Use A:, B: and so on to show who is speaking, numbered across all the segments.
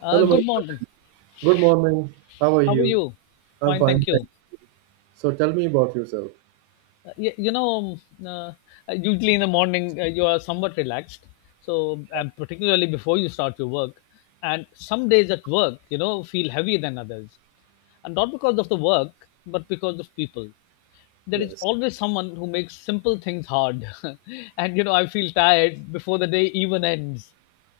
A: Hello, my
B: Good morning.
A: friend. Good morning. How are
B: How are
A: you?
B: you?
A: I'm
B: Fine,
A: fine,
B: thank
A: thank
B: you.
A: you. So tell me about yourself.
B: Uh, y- you know, um, uh, Usually in the morning you are somewhat relaxed. So, and particularly before you start your work, and some days at work, feel heavier than others, and not because of the work, but because of people. There is
A: Yes,
B: always someone who makes simple things hard, and I feel tired before the day even ends.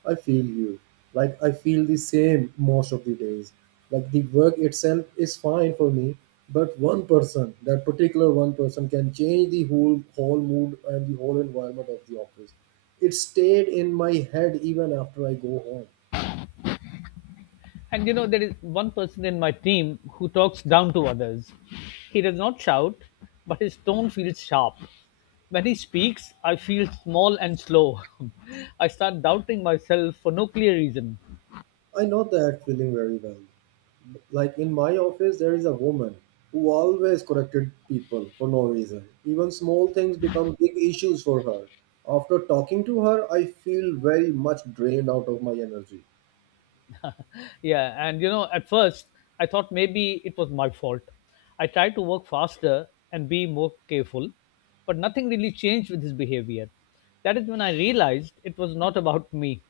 A: I feel you. Like I feel the same most of the days. Like the work itself is fine for me, but one person, that particular one person, can change the whole mood and the whole environment of the office. It stayed in my head even after I go home.
B: And there is one person in my team who talks down to others. He does not shout, but his tone feels sharp. When he speaks, I feel small and slow. I start doubting myself for no clear reason.
A: I know that feeling very well. Like in my office, there is a woman who always corrected people for no reason. Even small things become big issues for her. After talking to her, I feel very much drained out of my energy.
B: Yeah, and at first, I thought maybe it was my fault. I tried to work faster and be more careful, but nothing really changed with his behavior. That is when I realized it was not about me.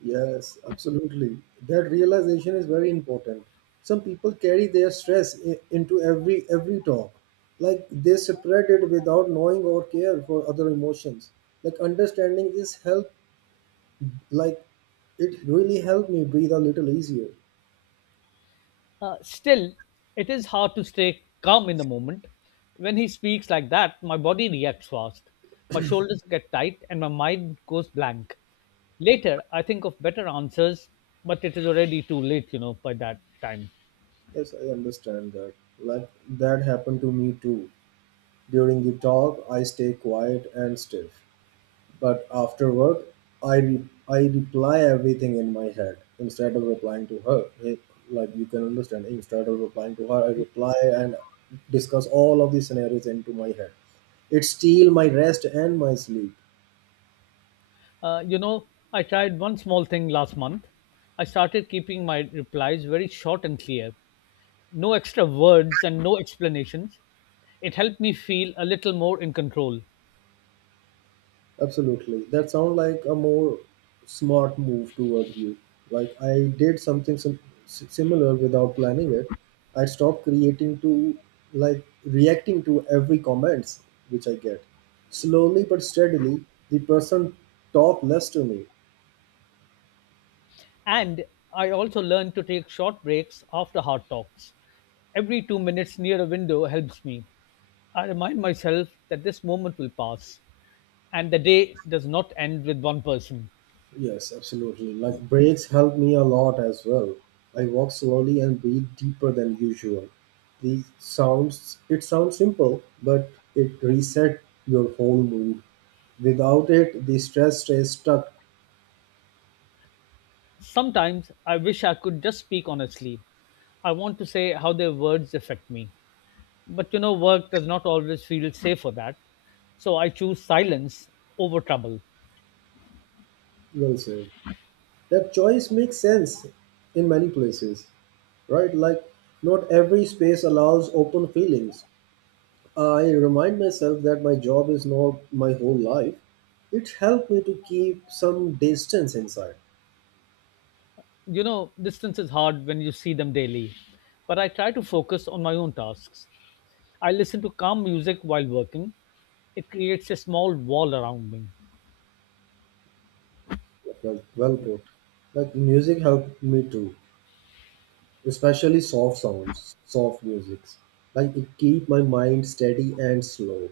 A: Yes, absolutely. That realization is very important. Some people carry their stress into every talk. Like they separate it without knowing or care for other emotions. Like understanding this help like it really helped me breathe a little easier.
B: Still, it is hard to stay calm in the moment. When he speaks like that, my body reacts fast. My shoulders get tight and my mind goes blank. Later, I think of better answers, but it is already too late, by that time.
A: Yes, I understand that. Like that happened to me too. During the talk, I stay quiet and stiff, but afterward, I reply everything in my head instead of replying to her. It- like you can understand, instead of replying to her, I reply and discuss all of the scenarios into my head. It steal my rest and my sleep.
B: I tried one small thing last month. I started keeping my replies very short and clear. No extra words and no explanations. It helped me feel a little more in control.
A: Absolutely. That sounds like a more smart move toward you. Like I did something similar without planning it. I stopped creating to like reacting to every comments which I get. Slowly but steadily, the person talk less to me.
B: And I also learned to take short breaks after hard talks. Every 2 minutes near a window helps me. I remind myself that this moment will pass and the day does not end with one person.
A: Yes, absolutely. Like breaks help me a lot as well. I walk slowly and breathe deeper than usual. These sounds it sounds simple, but it reset your whole mood. Without it, the stress stays stuck.
B: Sometimes I wish I could just speak honestly. I want to say how their words affect me. But work does not always feel safe for that. So I choose silence over trouble.
A: Well said. That choice makes sense in many places, right? Like, not every space allows open feelings. I remind myself that my job is not my whole life. It helped me to keep some distance inside.
B: Distance is hard when you see them daily, but I try to focus on my own tasks. I listen to calm music while working. It creates a small wall around me.
A: Well, well put. Like, music helped me too, especially soft sounds, soft musics. Like it keep my mind steady and slow.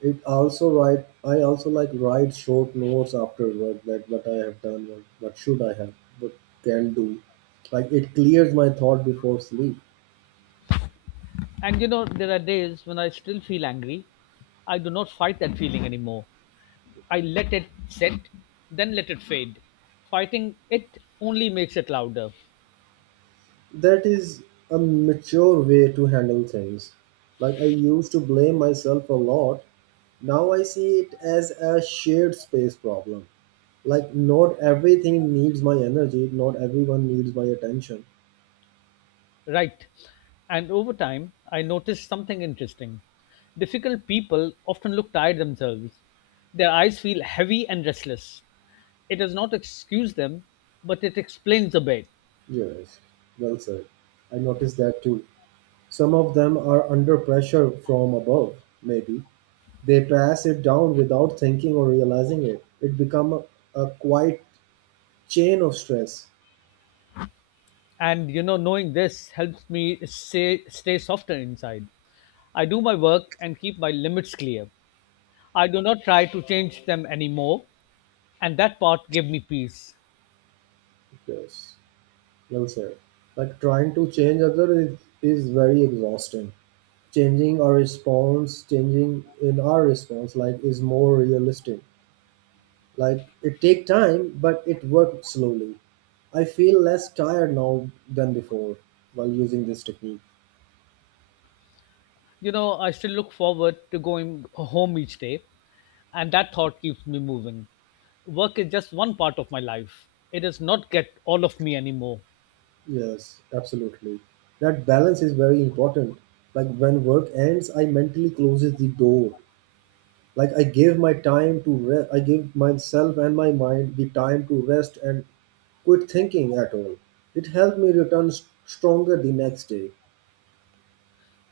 A: It also write I also like write short notes after work that what I have done, what should I have, what can do. Like it clears my thought before sleep.
B: And there are days when I still feel angry. I do not fight that feeling anymore. I let it set, then let it fade. Fighting it only makes it louder.
A: That is a mature way to handle things. Like I used to blame myself a lot. Now I see it as a shared space problem, like not everything needs my energy, not everyone needs my attention.
B: Right. And over time, I noticed something interesting. Difficult people often look tired themselves. Their eyes feel heavy and restless. It does not excuse them, but it explains a bit.
A: Yes, well said. I noticed that too. Some of them are under pressure from above, maybe. They pass it down without thinking or realizing it. It become a quiet chain of stress.
B: And knowing this helps me stay softer inside. I do my work and keep my limits clear. I do not try to change them anymore, and that part gave me peace.
A: Yes, well said. Like trying to change other is very exhausting. Changing our response, changing in our response, like is more realistic. Like it take time, but it works slowly. I feel less tired now than before while using this technique.
B: I still look forward to going home each day, and that thought keeps me moving. Work is just one part of my life. It does not get all of me anymore.
A: Yes, absolutely. That balance is very important. Like when work ends, I mentally closes the door. Like I give my time to I give myself and my mind the time to rest and quit thinking at all. It helped me return stronger the next day.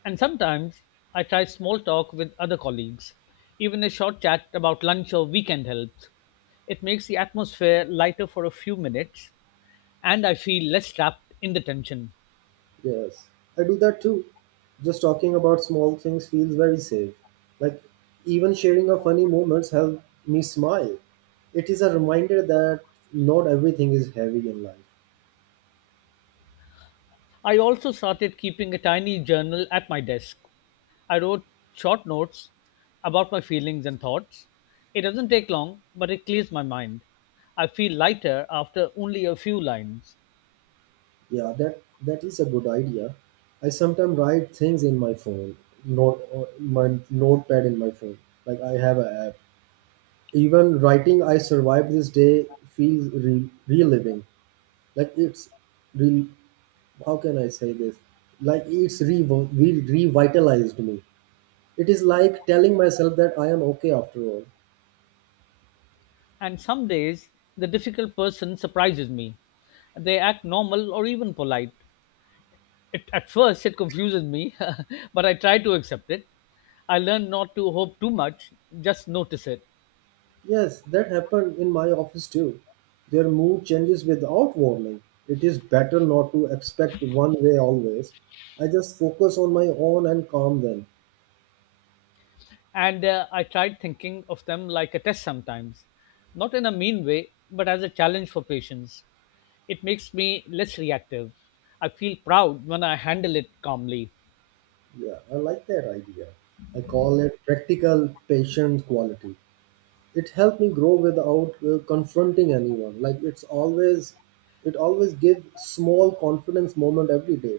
B: And sometimes I try small talk with other colleagues. Even a short chat about lunch or weekend helps. It makes the atmosphere lighter for a few minutes and I feel less trapped in the tension.
A: Yes, I do that too. Just talking about small things feels very safe. Like even sharing a funny moments help me smile. It is a reminder that not everything is heavy in life.
B: I also started keeping a tiny journal at my desk. I wrote short notes about my feelings and thoughts. It doesn't take long, but it clears my mind. I feel lighter after only a few lines.
A: Yeah, that is a good idea. I sometimes write things in my phone, not my notepad in my phone. Like I have an app. Even writing "I survived this day" feels reliving. Like re- how can I say this? Like it's revitalized me. It is like telling myself that I am okay after all.
B: And some days the difficult person surprises me. They act normal or even polite. It, at first, it confuses me, but I try to accept it. I learn not to hope too much, just notice it.
A: Yes, that happened in my office too. Their mood changes without warning. It is better not to expect one way always. I just focus on my own and calm them.
B: And I tried thinking of them like a test sometimes, not in a mean way, but as a challenge for patience. It makes me less reactive. I feel proud when I handle it calmly.
A: Yeah, I like that idea. I call it practical patient quality. It helped me grow without confronting anyone, like it's always it always give small confidence moment every day.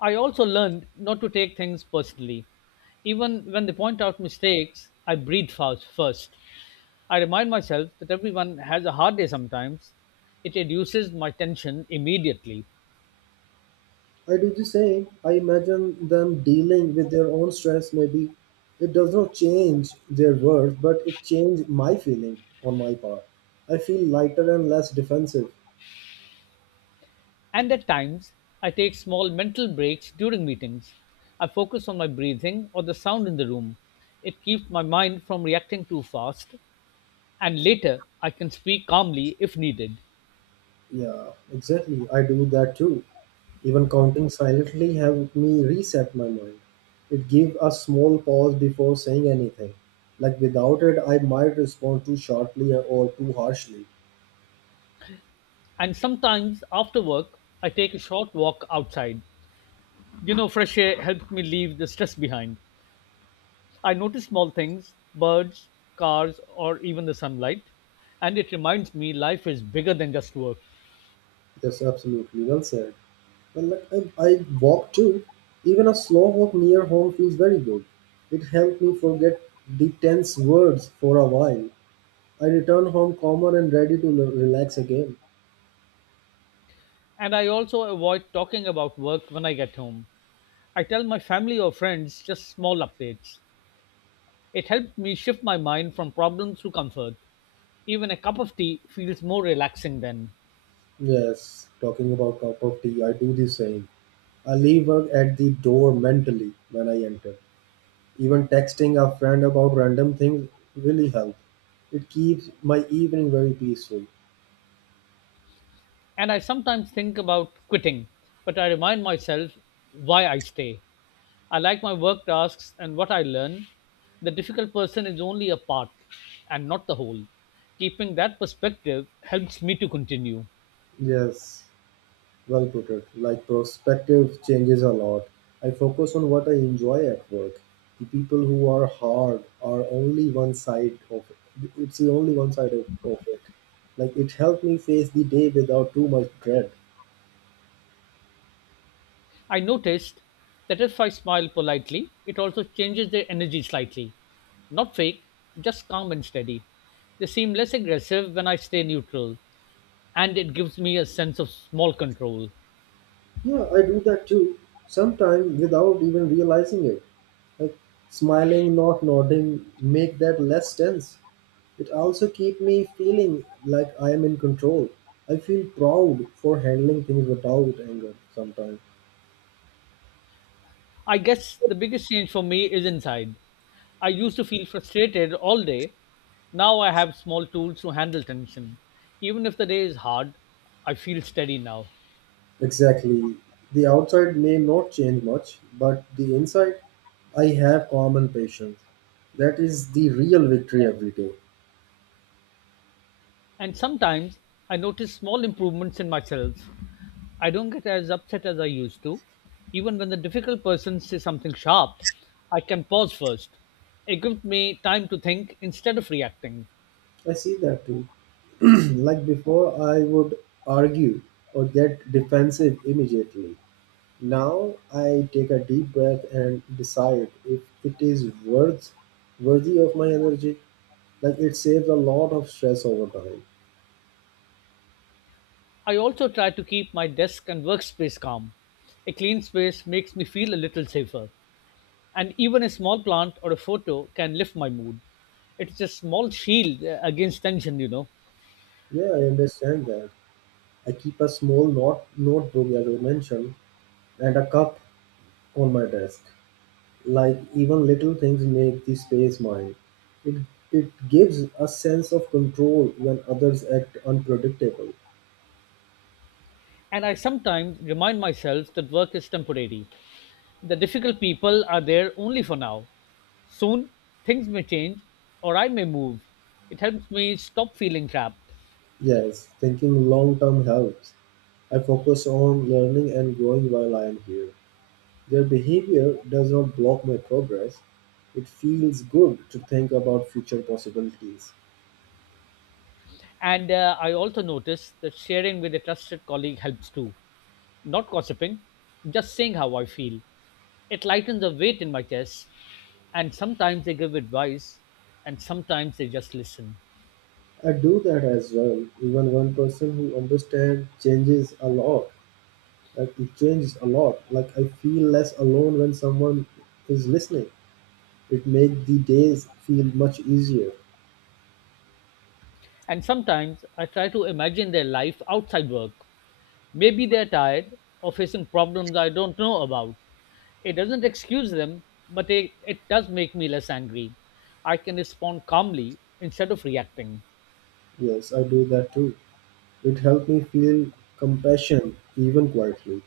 B: I also learned not to take things personally. Even when they point out mistakes, I breathe fast first. I remind myself that everyone has a hard day sometimes. It reduces my tension immediately.
A: I do the same. I imagine them dealing with their own stress maybe. It does not change their worth, but it changed my feeling on my part. I feel lighter and less defensive.
B: And at times, I take small mental breaks during meetings. I focus on my breathing or the sound in the room. It keeps my mind from reacting too fast. And later, I can speak calmly if needed.
A: Yeah, exactly, I do that too. Even counting silently helped me reset my mind. It gave a small pause before saying anything. Like without it, I might respond too sharply or too harshly.
B: And sometimes after work, I take a short walk outside. You know, fresh air helped me leave the stress behind. I notice small things, birds, cars, or even the sunlight, and it reminds me life is bigger than just work.
A: That's absolutely well said. Well, like I walk too. Even a slow walk near home feels very good. It helped me forget the tense words for a while. I return home calmer and ready to relax again.
B: And I also avoid talking about work when I get home. I tell my family or friends just small updates. It helped me shift my mind from problems to comfort. Even a cup of tea feels more relaxing then.
A: Yes, talking about cup of tea, I do the same. I leave work at the door mentally when I enter. Even texting a friend about random things really helps. It keeps my evening very peaceful.
B: And I sometimes think about quitting, but I remind myself why I stay. I like my work tasks and what I learn. The difficult person is only a part and not the whole. Keeping that perspective helps me to continue.
A: Yes, well put it. Like perspective changes a lot. I focus on what I enjoy at work. The people who are hard are only one side of it. It's the only one side of it. Like it helped me face the day without too much dread.
B: I noticed that if I smile politely, it also changes their energy slightly. Not fake, just calm and steady. They seem less aggressive when I stay neutral, and it gives me a sense of small control.
A: Yeah, I do that too. Sometimes without even realizing it. Like smiling, not nodding, make that less tense. It also keep me feeling like I am in control. I feel proud for handling things without anger sometimes.
B: I guess the biggest change for me is inside. I used to feel frustrated all day. Now I have small tools to handle tension. Even if the day is hard, I feel steady now.
A: Exactly. The outside may not change much, but the inside, I have calm and patience. That is the real victory every day.
B: And sometimes I notice small improvements in myself. I don't get as upset as I used to. Even when the difficult person says something sharp, I can pause first. It gives me time to think instead of reacting.
A: I see that too. Like before, I would argue or get defensive immediately. Now I take a deep breath and decide if it is worthy of my energy. Like it saves a lot of stress over time.
B: I also try to keep my desk and workspace calm. A clean space makes me feel a little safer, and even a small plant or a photo can lift my mood. It's a small shield against tension.
A: Yeah, I understand that. I keep a small notebook, as I mentioned, and a cup on my desk. Like even little things make the space mine. It it gives a sense of control when others act unpredictable.
B: And I sometimes remind myself that work is temporary. The difficult people are there only for now. Soon, things may change or I may move. It helps me stop feeling trapped.
A: Yes, thinking long term helps. I focus on learning and growing while I am here. Their behavior does not block my progress. It feels good to think about future possibilities.
B: And I also notice that sharing with a trusted colleague helps too. Not gossiping, just saying how I feel. It lightens the weight in my chest, and sometimes they give advice, and sometimes they just listen.
A: I do that as well. Even one person who understands changes a lot. Like it changes a lot. Like I feel less alone when someone is listening. It makes the days feel much easier.
B: And sometimes I try to imagine their life outside work. Maybe they're tired or facing problems I don't know about. It doesn't excuse them, but it does make me less angry. I can respond calmly instead of reacting.
A: Yes, I do that too. It helps me feel compassion even quietly.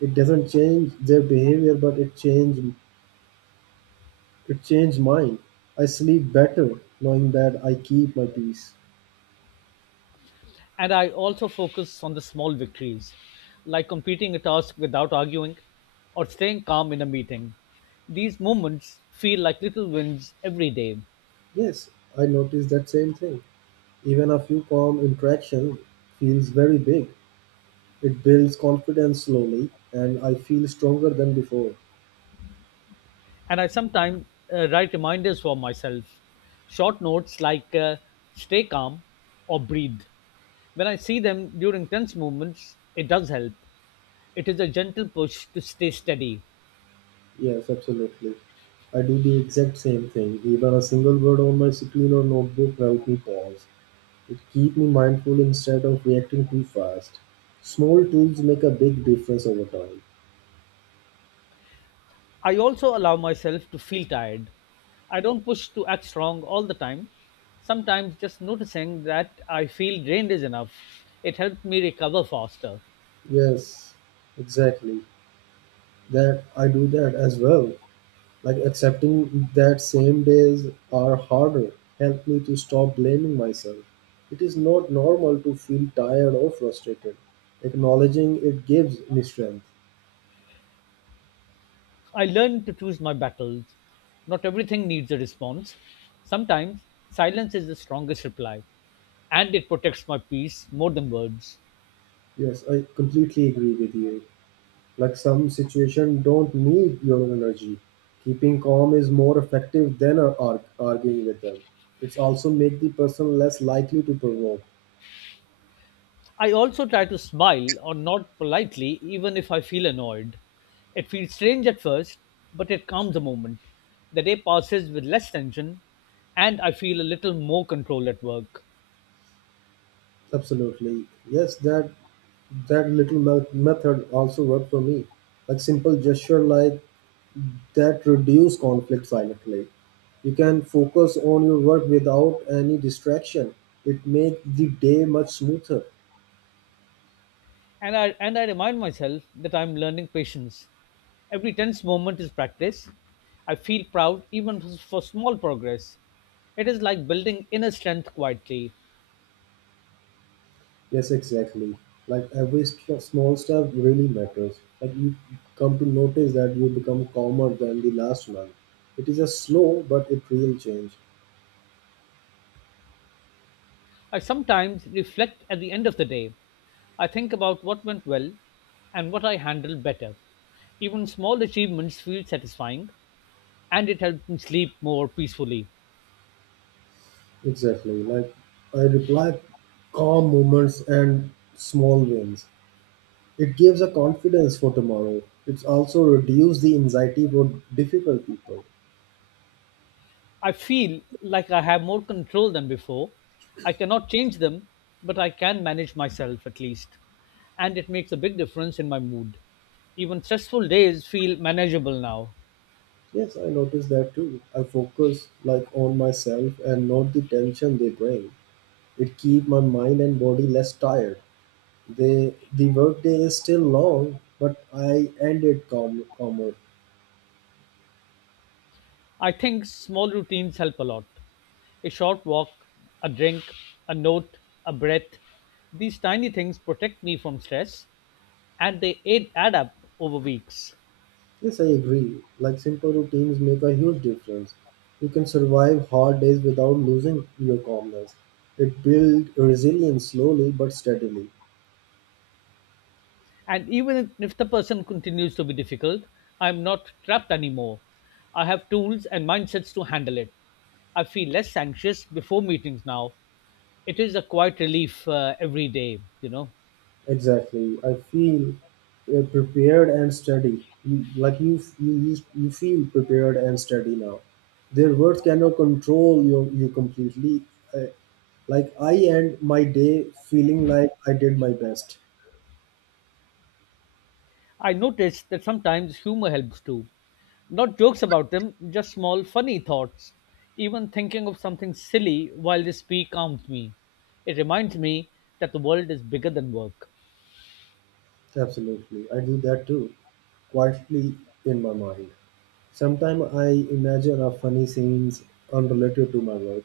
A: It doesn't change their behavior, but it change it changed mine. I sleep better knowing that I keep my peace.
B: And I also focus on the small victories, like completing a task without arguing or staying calm in a meeting. These moments feel like little wins every day.
A: Yes, I noticed that same thing. Even a few calm interactions feels very big. It builds confidence slowly, and I feel stronger than before.
B: And I sometimes write reminders for myself, short notes like stay calm or breathe. When I see them during tense moments, it does help. It is a gentle push to stay steady.
A: Yes, absolutely. I do the exact same thing. Even a single word on my screen or notebook help me pause. It keep me mindful instead of reacting too fast. Small tools make a big difference over time.
B: I also allow myself to feel tired. I don't push to act strong all the time. Sometimes just noticing that I feel drained is enough. It helps me recover faster.
A: Yes, exactly. That I do that as well. Like accepting that same days are harder helped me to stop blaming myself. It is not normal to feel tired or frustrated. Acknowledging it gives me strength.
B: I learn to choose my battles. Not everything needs a response. Sometimes silence is the strongest reply, and it protects my peace more than words.
A: Yes, I completely agree with you. Like some situation don't need your energy. Keeping calm is more effective than arguing with them. It's also make the person less likely to provoke.
B: I also try to smile or nod politely even if I feel annoyed. It feels strange at first, but it calms a moment. The day passes with less tension and I feel a little more control at work.
A: Absolutely. Yes, that little method also worked for me. Like simple gesture like that reduce conflict silently. You can focus on your work without any distraction. It makes the day much smoother.
B: And I remind myself that I'm learning patience. Every tense moment is practice. I feel proud even for small progress. It is like building inner strength quietly.
A: Yes, exactly. Like every small step really matters. Like you come to notice that you become calmer than the last one. It is a slow but it real change.
B: I sometimes reflect at the end of the day. I think about what went well and what I handled better. Even small achievements feel satisfying and it helps me sleep more peacefully.
A: Exactly. Like I reply calm moments and small wins. It gives a confidence for tomorrow. It's also reduce the anxiety for difficult people.
B: I feel like I have more control than before. I cannot change them, but I can manage myself at least. And it makes a big difference in my mood. Even stressful days feel manageable now.
A: Yes, I notice that too. I focus like on myself and not the tension they bring. It keep my mind and body less tired. The workday is still long, but I end it calm, calmer.
B: I think small routines help a lot. A short walk, a drink, a note, a breath. These tiny things protect me from stress and they add up over weeks.
A: Yes, I agree. Like simple routines make a huge difference. You can survive hard days without losing your calmness. It builds resilience slowly but steadily.
B: And even if the person continues to be difficult, I am not trapped anymore. I have tools and mindsets to handle it. I feel less anxious before meetings now. It is a quiet relief every day.
A: Exactly. I feel prepared and steady. You, like you, f- you feel prepared and steady now. Their words cannot control you completely. Uh, like I end my day feeling like I did my best.
B: I noticed that sometimes humor helps too. Not jokes about them, just small funny thoughts. Even thinking of something silly while they speak calms me. It reminds me that the world is bigger than work.
A: Absolutely. I do that too, quietly in my mind. Sometimes I imagine a funny scenes unrelated to my work.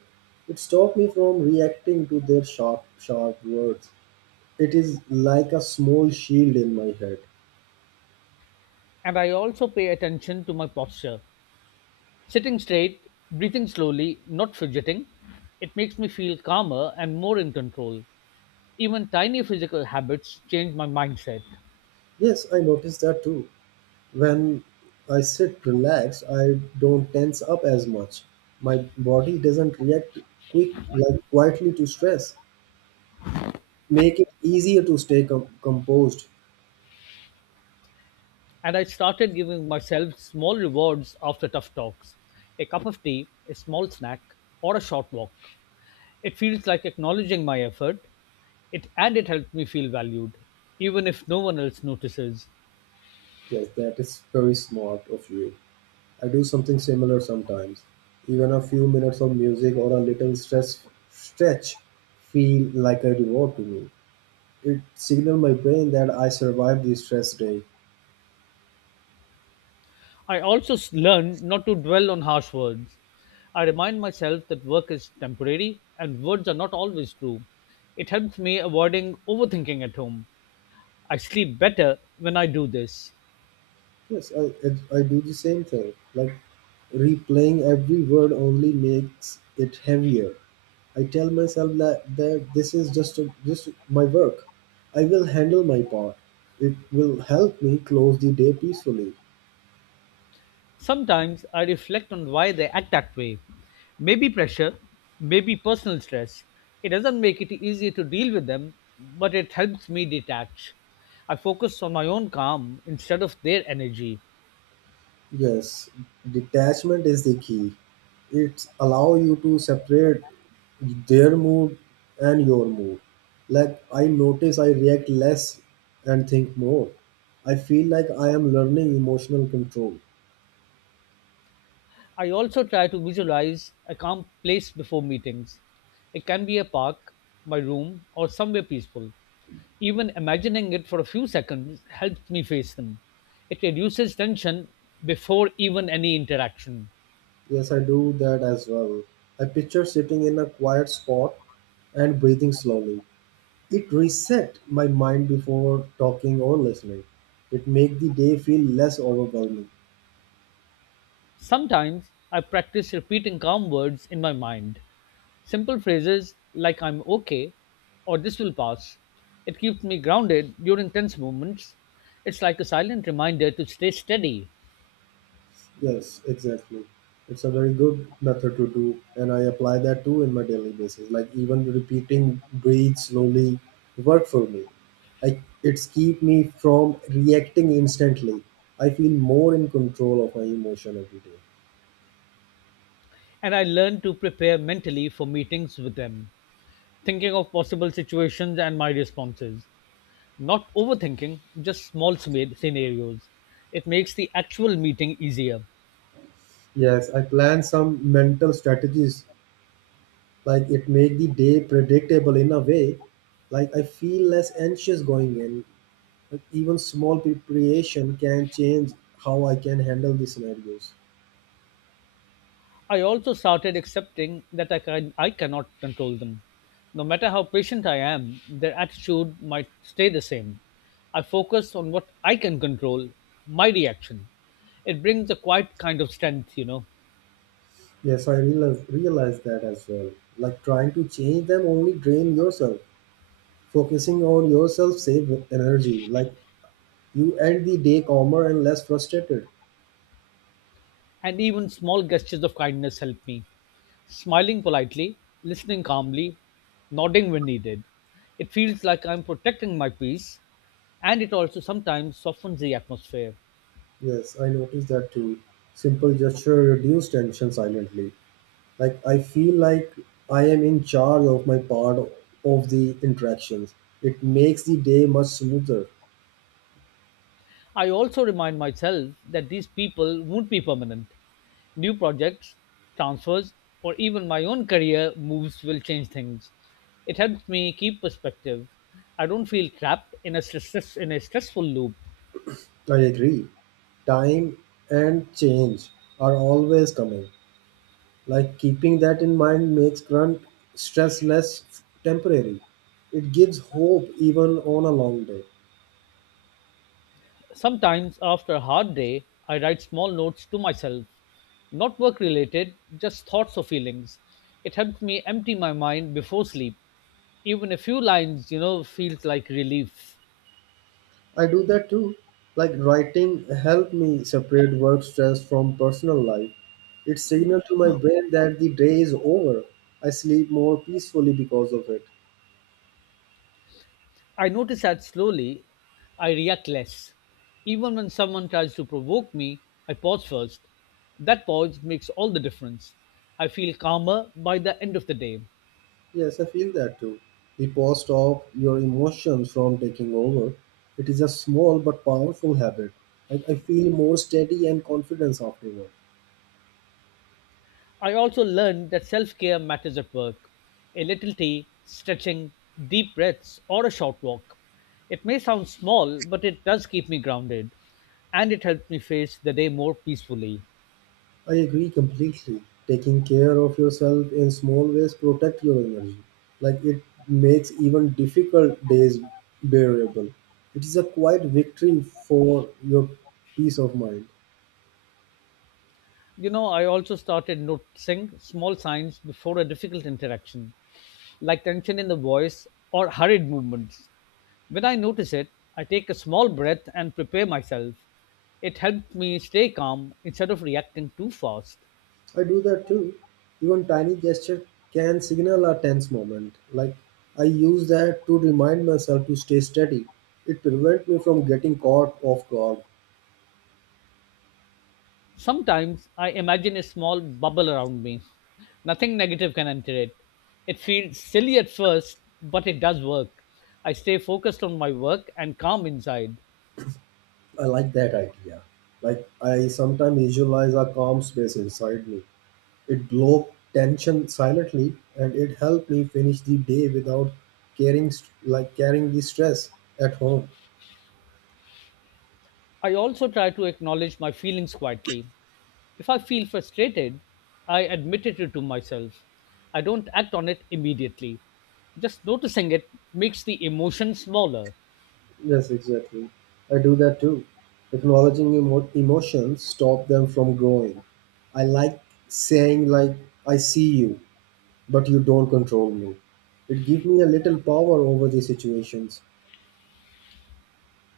A: It stops me from reacting to their sharp words. It is like a small shield in my head.
B: And I also pay attention to my posture. Sitting straight, breathing slowly, not fidgeting, it makes me feel calmer and more in control. Even tiny physical habits change my mindset.
A: Yes, I noticed that too. When I sit relaxed, I don't tense up as much. My body doesn't react quick like quietly to stress. Make it easier to stay composed.
B: And I started giving myself small rewards after tough talks, a cup of tea, a small snack, or a short walk. It feels like acknowledging my effort, and it helped me feel valued, even if no one else notices.
A: Yes, that is very smart of you. I do something similar sometimes. Even a few minutes of music or a little stress stretch feel like a reward to me. It signals my brain that I survived this stress day.
B: I also learned not to dwell on harsh words. I remind myself that work is temporary and words are not always true. It helps me avoiding overthinking at home. I sleep better when I do this.
A: Yes, I do the same thing. Like, replaying every word only makes it heavier. I tell myself that this is just my work. I will handle my part. It will help me close the day peacefully.
B: Sometimes I reflect on why they act that way. Maybe pressure, maybe personal stress. It doesn't make it easier to deal with them, but it helps me detach. I focus on my own calm instead of their energy.
A: Yes, detachment is the key. It allows you to separate their mood and your mood. Like, I notice I react less and think more. I feel like I am learning emotional control.
B: I also try to visualize a calm place before meetings. It can be a park, my room, or somewhere peaceful. Even imagining it for a few seconds helps me face them. It reduces tension before even any interaction.
A: Yes, I do that as well. I picture sitting in a quiet spot and breathing slowly. It reset my mind before talking or listening. It make the day feel less overwhelming.
B: Sometimes I practice repeating calm words in my mind. Simple phrases like I'm okay or this will pass. It keeps me grounded during tense moments. It's like a silent reminder to stay steady.
A: Yes, exactly. It's a very good method to do, and I apply that too in my daily basis. Like, even repeating "breathe slowly" work for me. I It's keep me from reacting instantly. I feel more in control of my emotion every day.
B: And I learn to prepare mentally for meetings with them, thinking of possible situations and my responses. Not overthinking, just small scenarios. It makes the actual meeting easier.
A: Yes, I plan some mental strategies, like it make the day predictable in a way. Like, I feel less anxious going in. Like, even small preparation can change how I can handle the scenarios.
B: I also started accepting that I cannot control them. No matter how patient I am, their attitude might stay the same. I focus on what I can control, my reaction. It brings a quiet kind of strength, you know,
A: Yes, I realize that as well. Like, trying to change them only drain yourself. Focusing on yourself save energy. Like, you end the day calmer and less frustrated.
B: and even small gestures of kindness help me. Smiling politely, listening calmly, nodding when needed. It feels like I'm protecting my peace, and it also sometimes softens the atmosphere.
A: Yes, I noticed that too. Simple gesture reduce tension silently. Like, I feel like I am in charge of my part of the interactions. It makes the day much smoother.
B: I also remind myself that these people won't be permanent. New projects, transfers, or even my own career moves will change things. It helps me keep perspective. I don't feel trapped in a stressful loop.
A: I agree. Time and change are always coming. Like, keeping that in mind makes grunt stress less temporary. It gives hope even on a long day.
B: Sometimes, after a hard day, I write small notes to myself, not work related, just thoughts or feelings. It helps me empty my mind before sleep. Even a few lines, you know, feels like relief.
A: I do that too. Like, writing helped me separate work stress from personal life. It signaled to my brain that the day is over. I sleep more peacefully because of it.
B: I notice that slowly I react less. Even when someone tries to provoke me, I pause first. That pause makes all the difference. I feel calmer by the end of the day.
A: Yes, I feel that too. The pause stop your emotions from taking over. It is a small but powerful habit. Like, I feel more steady and confidence afterwards.
B: I also learned that self care matters at work. A little tea, stretching, deep breaths, or a short walk. It may sound small, but it does keep me grounded and it helps me face the day more peacefully.
A: I agree completely. Taking care of yourself in small ways protect your energy. Like, it makes even difficult days bearable. It is a quiet victory for your peace of mind.
B: You know, I also started noticing small signs before a difficult interaction like tension in the voice or hurried movements. When I notice it, I take a small breath and prepare myself. It helps me stay calm instead of reacting too fast.
A: I do that too. Even tiny gesture can signal a tense moment. Like, I use that to remind myself to stay steady. It prevents me from getting caught off guard.
B: Sometimes I imagine a small bubble around me. Nothing negative can enter it. It feels silly at first, but it does work. I stay focused on my work and calm inside.
A: I like that idea. Like, I sometimes visualize a calm space inside me. It broke tension silently, and it helped me finish the day without like carrying the stress at home.
B: I also try to acknowledge my feelings quietly. If I feel frustrated, I admit it to myself. I don't act on it immediately. Just noticing it makes the emotion smaller.
A: Yes, exactly. I do that too. Acknowledging emotions stop them from growing. I like saying, like, I see you, but you don't control me. It gives me a little power over the situations.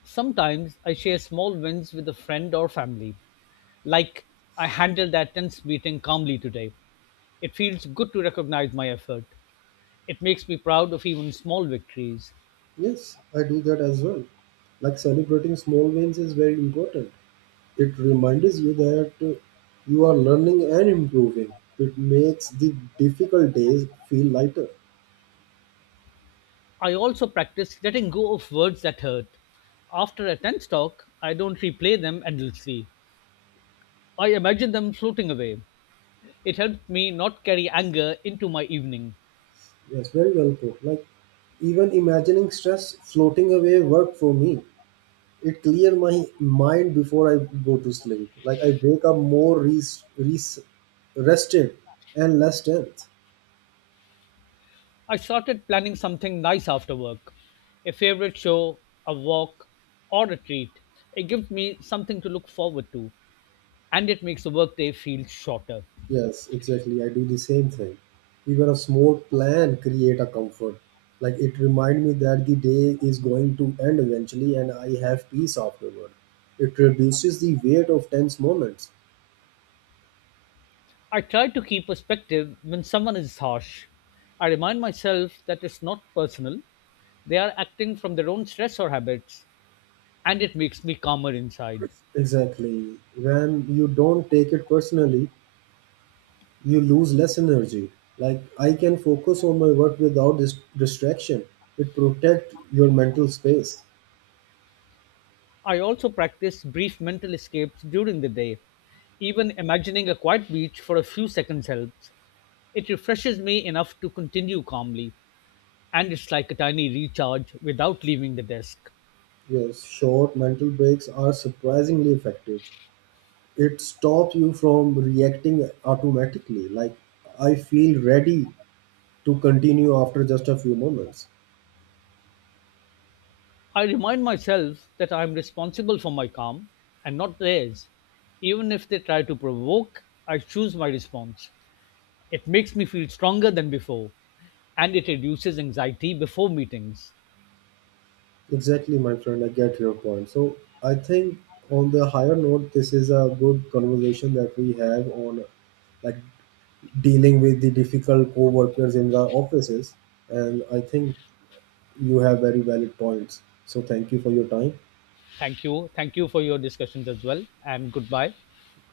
B: Sometimes I share small wins with a friend or family, like I handled that tense meeting calmly today. It feels good to recognize my effort. It makes me proud of even small victories.
A: Yes, I do that as well. Like, celebrating small wins is very important. It reminds you that you are learning and improving. It makes the difficult days feel lighter.
B: I also practice letting go of words that hurt. After a tense talk, I don't replay them endlessly. I imagine them floating away. It helped me not carry anger into my evening.
A: Yes, very well put. Like, even imagining stress floating away worked for me. It cleared my mind before I go to sleep. Like, I wake up more rested and less tense.
B: I started planning something nice after work a favorite show, a walk, or a treat. It gives me something to look forward to, and it makes the workday feel shorter.
A: Yes, exactly. I do the same thing. Even a small plan create a comfort. Like, it remind me that the day is going to end eventually and I have peace afterward. It reduces the weight of tense moments.
B: I try to keep perspective when someone is harsh. I remind myself that it's not personal. They are acting from their own stress or habits, and it makes me calmer inside.
A: Exactly. When you don't take it personally, you lose less energy. Like, I can focus on my work without distraction. It protect your mental space.
B: I also practice brief mental escapes during the day. Even imagining a quiet beach for a few seconds helps. It refreshes me enough to continue calmly, and it's like a tiny recharge without leaving the desk.
A: Yes, short mental breaks are surprisingly effective. It stops you from reacting automatically. Like, I feel ready to continue after just a few moments.
B: I remind myself that I am responsible for my calm and not theirs. Even if they try to provoke, I choose my response. It makes me feel stronger than before and it reduces anxiety before meetings.
A: Exactly, my friend, I get your point. So I think, on the higher note, this is a good conversation that we have on, like, dealing with the difficult co-workers in the offices. And I think you have very valid points, so thank you for your time.
B: Thank you. Thank you for your discussions as well and goodbye.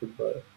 A: Goodbye.